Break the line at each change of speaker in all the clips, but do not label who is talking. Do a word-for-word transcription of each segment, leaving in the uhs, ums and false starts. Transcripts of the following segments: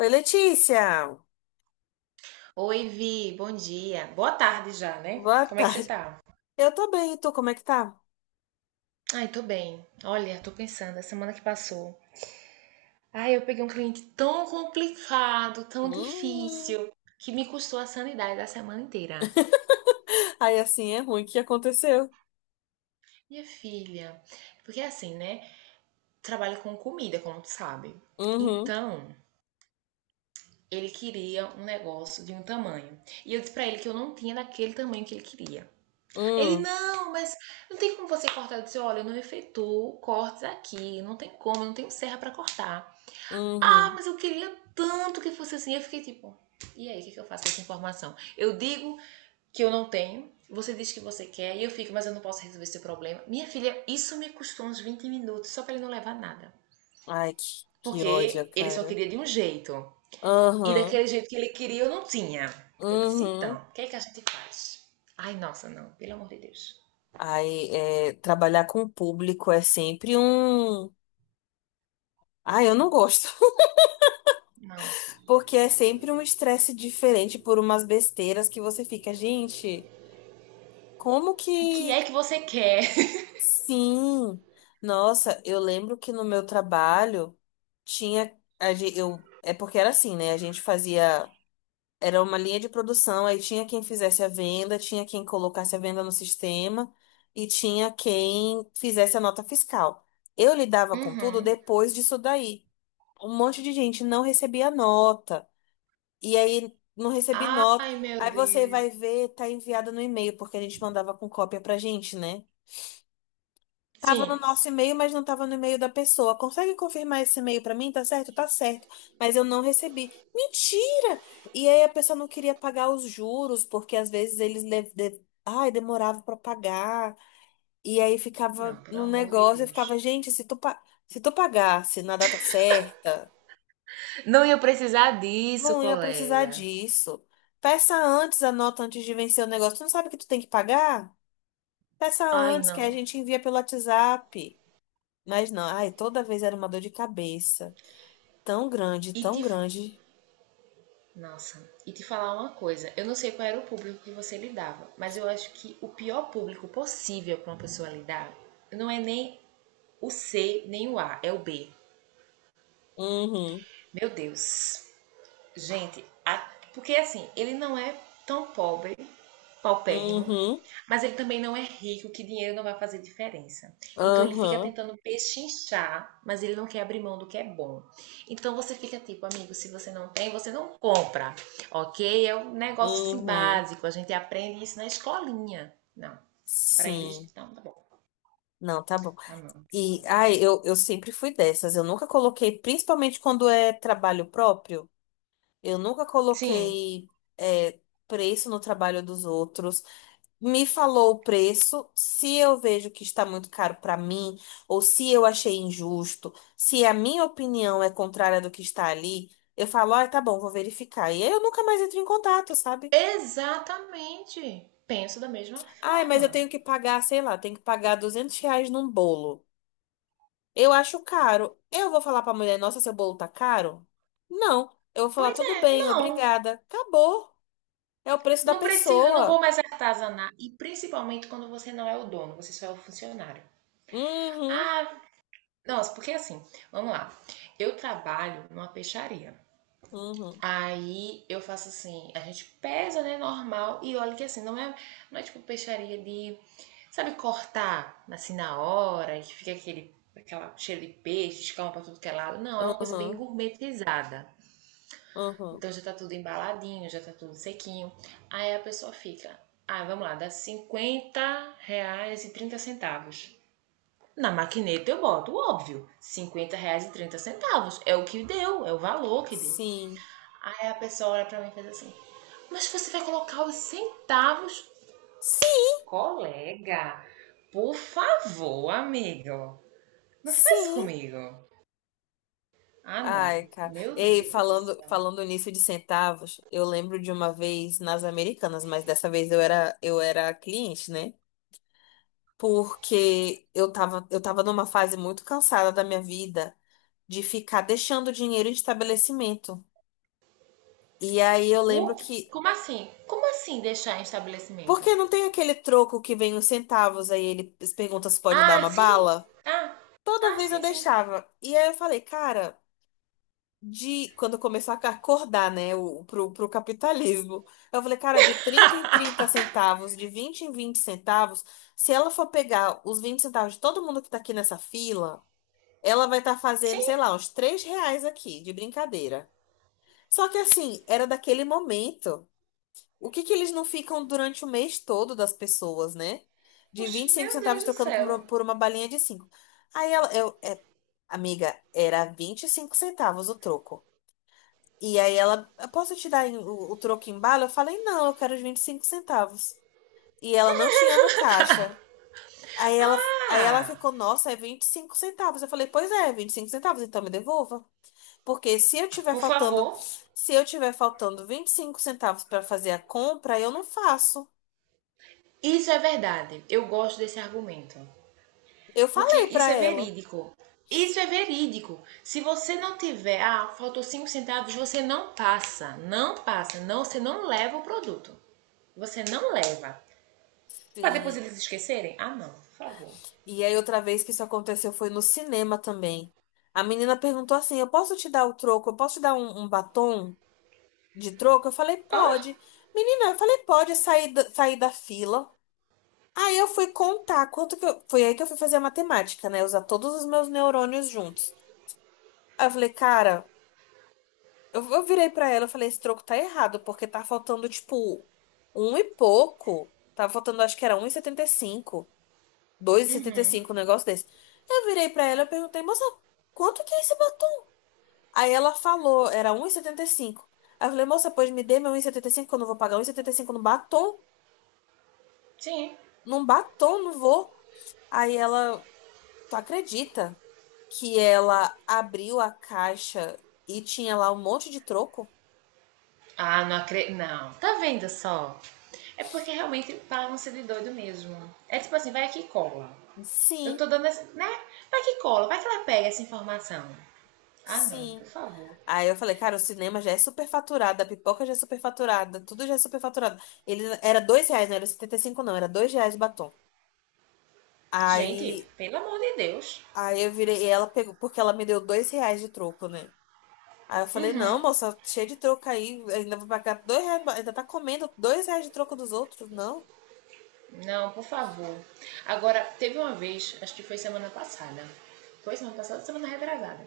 Oi, Letícia!
Oi, Vi, bom dia. Boa tarde já, né?
Boa
Como é que você
tarde.
tá?
Eu tô bem, e tu, como é que tá?
Ai, tô bem. Olha, tô pensando, a semana que passou. Ai, eu peguei um cliente tão complicado, tão
Hum.
difícil, que me custou a sanidade da semana inteira.
Aí assim é ruim, o que aconteceu?
Minha filha, porque assim, né? Trabalho com comida, como tu sabe.
Uhum,
Então, ele queria um negócio de um tamanho. E eu disse pra ele que eu não tinha daquele tamanho que ele queria. Ele,
uhum,
não, mas não tem como você cortar. Eu disse, olha, eu não efetuo cortes aqui, não tem como, eu não tenho serra pra cortar. Ah,
uhum.
mas eu queria tanto que fosse assim. Eu fiquei tipo, e aí, o que, que eu faço com essa informação? Eu digo que eu não tenho, você diz que você quer, e eu fico, mas eu não posso resolver seu problema. Minha filha, isso me custou uns vinte minutos só pra ele não levar nada.
Ai, que, que ódio,
Porque ele só
cara.
queria de um jeito. E
Aham,
daquele jeito que ele queria, eu não tinha. Eu disse,
uhum.
então, o que é que a gente faz? Ai, nossa, não, pelo amor de Deus.
Aí, é, trabalhar com o público é sempre um... Ai, eu não gosto.
Não,
Porque é sempre um estresse diferente por umas besteiras que você fica, gente, como
o que
que.
é que você quer?
Sim, nossa, eu lembro que no meu trabalho tinha a gen- eu é porque era assim, né? A gente fazia era uma linha de produção, aí tinha quem fizesse a venda, tinha quem colocasse a venda no sistema e tinha quem fizesse a nota fiscal. Eu lidava com tudo
Uhum.
depois disso daí. Um monte de gente não recebia nota e aí não recebi nota.
Ai, meu
Aí você
Deus.
vai ver, tá enviada no e-mail, porque a gente mandava com cópia pra gente, né? Tava no
Sim.
nosso e-mail, mas não tava no e-mail da pessoa. Consegue confirmar esse e-mail pra mim? Tá certo? Tá certo. Mas eu não recebi. Mentira! E aí a pessoa não queria pagar os juros, porque às vezes eles le- de- ai, demorava pra pagar. E aí
Não,
ficava
pelo
no
amor de
negócio, eu
Deus.
ficava, gente, se tu, pa... se tu pagasse na data certa,
Não ia precisar disso,
não ia precisar
colega.
disso. Peça antes a nota antes de vencer o negócio. Tu não sabe que tu tem que pagar? Peça
Ai,
antes, que a
não.
gente envia pelo WhatsApp. Mas não, ai, toda vez era uma dor de cabeça. Tão grande,
E
tão
te. fa-
grande.
Nossa, e te falar uma coisa. Eu não sei qual era o público que você lidava, mas eu acho que o pior público possível para uma pessoa lidar não é nem o cê, nem o A, é o bê.
Uhum,
Meu Deus. Gente, a- porque assim, ele não é tão pobre paupérrimo,
uhum,
mas ele também não é rico, que dinheiro não vai fazer diferença. Então ele fica
uhum,
tentando pechinchar, mas ele não quer abrir mão do que é bom. Então você fica tipo, amigo, se você não tem, você não compra, ok? É um negócio assim,
uhum.
básico, a gente aprende isso na escolinha. Não, para
Sim.
eles, não, tá bom.
Não, tá bom.
Ah, não.
E, ai, eu, eu sempre fui dessas. Eu nunca coloquei, principalmente quando é trabalho próprio, eu nunca
Sim,
coloquei, é, preço no trabalho dos outros. Me falou o preço, se eu vejo que está muito caro para mim, ou se eu achei injusto, se a minha opinião é contrária do que está ali, eu falo, ah, tá bom, vou verificar. E aí eu nunca mais entro em contato, sabe?
exatamente. Penso da mesma
Ah, mas eu
forma.
tenho que pagar, sei lá, tenho que pagar duzentos reais num bolo. Eu acho caro. Eu vou falar para a mulher, nossa, seu bolo tá caro? Não. Eu vou falar,
Pois
tudo
é,
bem,
não.
obrigada. Acabou. É o preço da
Não preciso, eu não vou
pessoa.
mais artesanar. E principalmente quando você não é o dono, você só é o funcionário.
Uhum,
Ah, nossa, porque assim, vamos lá. Eu trabalho numa peixaria.
uhum,
Aí eu faço assim, a gente pesa, né, normal, e olha que assim, não é, não é tipo peixaria de, sabe, cortar assim na hora, e que fica aquele aquela cheiro de peixe, escama pra tudo que é lado. Não, é uma coisa bem
uhum,
gourmetizada.
uhum.
Então já tá tudo embaladinho, já tá tudo sequinho. Aí a pessoa fica, ah, vamos lá, dá cinquenta reais e trinta centavos. Na maquineta eu boto, óbvio, cinquenta reais e trinta centavos. É o que deu, é o valor que deu.
Sim.
Aí a pessoa olha pra mim e faz assim, mas você vai colocar os centavos?
Sim.
Colega, por favor, amigo, não faz isso
Sim.
comigo. Ah, não.
Ai, cara.
Meu
Ei,
Deus do
falando,
céu.
falando nisso de centavos, eu lembro de uma vez nas Americanas, mas dessa vez eu era, eu era cliente, né? Porque eu tava, eu tava numa fase muito cansada da minha vida de ficar deixando dinheiro em estabelecimento. E aí eu
O-
lembro que.
Como assim? Como assim deixar em estabelecimento?
Porque não tem aquele troco que vem os centavos, aí ele pergunta se pode dar
Ah,
uma
sim.
bala?
Ah,
Toda
ah,
vez eu
sim, sim.
deixava. E aí eu falei, cara, de quando começou a acordar, né, o, pro, pro capitalismo. Eu falei, cara, de trinta em trinta centavos, de vinte em vinte centavos, se ela for pegar os vinte centavos de todo mundo que tá aqui nessa fila, ela vai estar fazendo,
Sim.
sei lá, uns três reais aqui, de brincadeira. Só que assim, era daquele momento. O que que eles não ficam durante o mês todo das pessoas, né? De vinte
Oxe,
e cinco
meu
centavos
Deus do
trocando por
céu.
uma, por uma balinha de cinco. Aí ela, eu, é, amiga, era vinte e cinco centavos o troco. E aí ela, "Eu posso te dar em- o, o troco em bala?" Eu falei, não, eu quero os vinte e cinco centavos. E ela não tinha no caixa. Aí ela, aí ela
Ah,
ficou, nossa, é vinte e cinco centavos. Eu falei, pois é, vinte e cinco centavos, então me devolva. Porque se eu tiver
por
faltando,
favor,
se eu tiver faltando vinte e cinco centavos para fazer a compra, eu não faço.
isso é verdade. Eu gosto desse argumento.
Eu
Porque
falei para
isso é
ela.
verídico. Isso é verídico. Se você não tiver, ah, faltou cinco centavos, você não passa. Não passa. Não, você não leva o produto. Você não leva. Para depois
Sim.
eles esquecerem? Ah, não, por favor.
E aí outra vez que isso aconteceu foi no cinema também. A menina perguntou assim: "Eu posso te dar o troco? Eu posso te dar um um batom?" de troco? Eu falei,
Ah,
pode. Menina, eu falei, pode sair da, sair da fila. Aí eu fui contar quanto que eu, foi aí que eu fui fazer a matemática, né? Usar todos os meus neurônios juntos. Aí eu falei, cara, eu, eu virei pra ela, eu falei, esse troco tá errado, porque tá faltando, tipo, um e pouco. Tava faltando, acho que era um e e e setenta setenta cinco, dois e setenta e cinco, um negócio desse. Eu virei pra ela, eu perguntei, moça, quanto que é esse batom? Aí ela falou, era um 1,75. Aí eu falei, moça, pois me dê meu um e e setenta e cinco, que eu não vou pagar um e e setenta e cinco no batom.
sim.
Num batom, não vou. Aí ela, tu acredita que ela abriu a caixa e tinha lá um monte de troco?
Ah, não acredito. Não. Tá vendo só? É porque realmente pagam ser de doido mesmo. É tipo assim, vai aqui e cola. Eu
Sim,
tô dando essa. Né? Vai que cola, vai que ela pega essa informação. Ah, não, por
sim.
favor.
Aí eu falei, cara, o cinema já é superfaturado, a pipoca já é superfaturada, tudo já é superfaturado. Ele era dois reais, não era setenta e cinco? Não, era dois reais o batom.
Gente,
Aí,
pelo amor de Deus.
aí eu virei, e ela pegou, porque ela me deu dois reais de troco, né? Aí eu falei,
Uhum.
não, moça, cheio de troco aí, ainda vou pagar dois reais, ainda tá comendo dois reais de troco dos outros, não?
Não, por favor. Agora, teve uma vez, acho que foi semana passada. Foi semana passada, semana retrasada.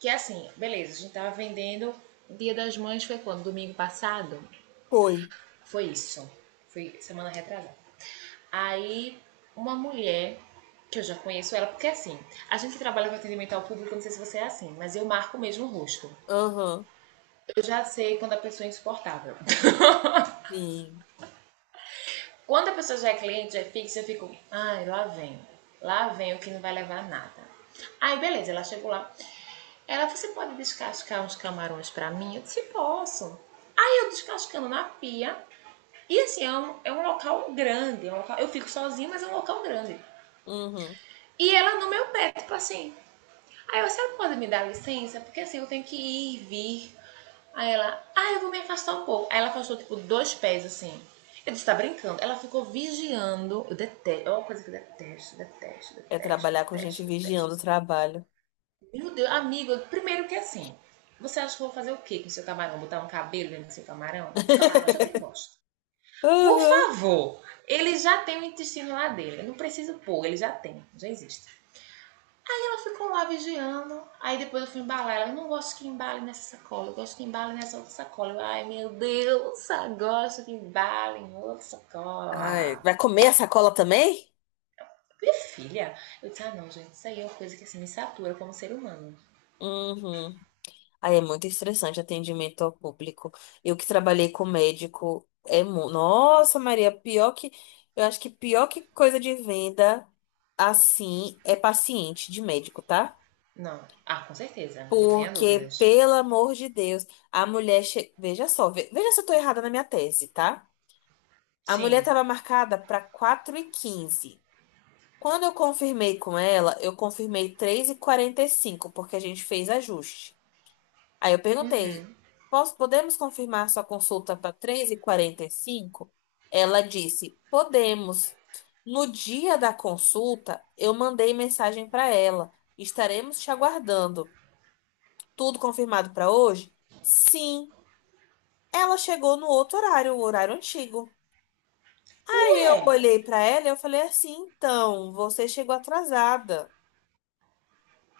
Que é assim, beleza, a gente tava vendendo. O Dia das Mães foi quando? Domingo passado?
Foi.
Foi isso. Foi semana retrasada. Aí, uma mulher que eu já conheço ela, porque assim, a gente que trabalha com atendimento ao público, não sei se você é assim, mas eu marco mesmo o rosto.
Aham,
Eu já sei quando a pessoa é insuportável.
sim.
Quando a pessoa já é cliente, já é fixa, eu fico, ai, lá vem. Lá vem o que não vai levar nada. Aí, beleza, ela chegou lá. Ela, você pode descascar uns camarões pra mim? Eu disse, posso. Aí eu descascando na pia. E assim, é um, é um local grande. É um local- eu fico sozinha, mas é um local grande.
Uhum.
E ela no meu pé, tipo assim, Aí eu, a pode me dar licença? Porque assim, eu tenho que ir e vir. Aí ela, ah, eu vou me afastar um pouco. Aí ela afastou, tipo, dois pés, assim. Eu disse, tá brincando? Ela ficou vigiando. Eu detesto, é uma coisa que eu detesto, detesto,
É
detesto,
trabalhar com gente
detesto, detesto.
vigiando o trabalho.
Meu Deus, amigo, primeiro que assim, você acha que eu vou fazer o quê com o seu camarão? Botar um cabelo dentro do seu camarão? O camarão já tem bosta. Por
Uhum.
favor, ele já tem o intestino lá dele. Eu não preciso pôr, ele já tem, já existe. Ela ficou lá vigiando. Aí depois eu fui embalar. Ela, eu não gosto que embale nessa sacola. Eu gosto que embale nessa outra sacola. Eu, ai, meu Deus, agora isso que embale em outra
Ai,
sacola.
vai comer a sacola também?
Minha filha. Eu disse, ah, não, gente, isso aí é uma coisa que assim, me satura como ser humano.
Uhum. Aí é muito estressante atendimento ao público. Eu que trabalhei com médico, é mu... Nossa, Maria, pior que. Eu acho que pior que coisa de venda assim é paciente de médico, tá?
Não. Ah, com certeza. Não tenha
Porque,
dúvidas.
pelo amor de Deus, a mulher. Che... Veja só, ve- veja se eu tô errada na minha tese, tá? A mulher
Sim.
estava marcada para quatro e quinze. Quando eu confirmei com ela, eu confirmei três e quarenta e cinco, porque a gente fez ajuste. Aí eu perguntei:
Uhum.
"Posso- podemos confirmar sua consulta para três e quarenta e cinco?" Ela disse: podemos. No dia da consulta, eu mandei mensagem para ela: estaremos te aguardando. Tudo confirmado para hoje? Sim. Ela chegou no outro horário, o horário antigo. Aí eu
Ué.
olhei pra ela e eu falei assim, então, você chegou atrasada.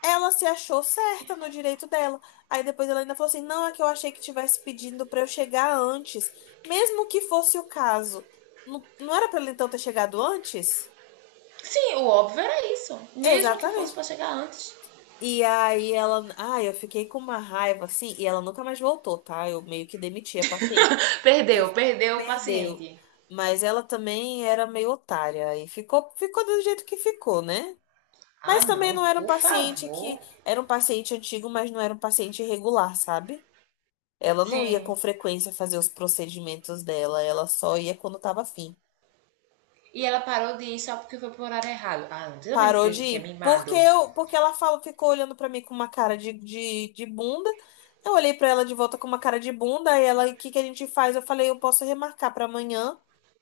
Ela se achou certa no direito dela. Aí depois ela ainda falou assim, não, é que eu achei que tivesse pedindo pra eu chegar antes, mesmo que fosse o caso. Não, não era pra ela então ter chegado antes?
Sim, o óbvio era isso. Mesmo que fosse
Exatamente.
pra chegar antes.
E aí ela, ai, eu fiquei com uma raiva assim, e ela nunca mais voltou, tá? Eu meio que demiti a paciente.
Perdeu,
E
perdeu o paciente.
perdeu. Mas ela também era meio otária e ficou, ficou do jeito que ficou, né?
Ah,
Mas também
não.
não era um
Por
paciente
favor.
que era um paciente antigo, mas não era um paciente regular, sabe? Ela não ia
Sim.
com frequência fazer os procedimentos dela, ela só ia quando tava afim.
E ela parou de ir só porque foi pro horário errado. Ah, não. Você tá vendo que
Parou
tem
de
gente que é
ir. Porque
mimado?
eu, porque ela falou, ficou olhando pra mim com uma cara de, de, de bunda. Eu olhei pra ela de volta com uma cara de bunda, aí ela, o que que a gente faz? Eu falei, eu posso remarcar pra amanhã,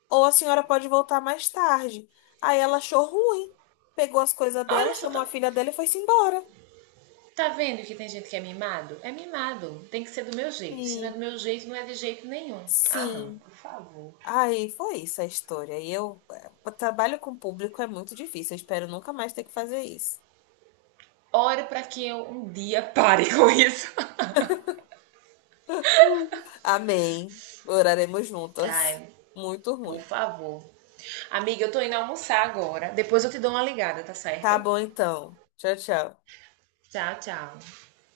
ou a senhora pode voltar mais tarde. Aí ela achou ruim. Pegou as coisas dela,
Olha só,
chamou
tá,
a filha dela e foi-se embora.
tá vendo que tem gente que é mimado? É mimado. Tem que ser do meu jeito. Se não é
Sim,
do meu jeito, não é de jeito nenhum. Ah, não.
sim.
Por favor.
Aí foi isso a história. E eu, eh, trabalho com público é muito difícil. Eu espero nunca mais ter que fazer isso.
Ore pra que eu um dia pare com isso.
Amém. Oraremos juntas.
Ai,
Muito
por
ruim.
favor. Amiga, eu tô indo almoçar agora. Depois eu te dou uma ligada, tá
Tá
certo?
bom então. Tchau, tchau.
Tchau, tchau.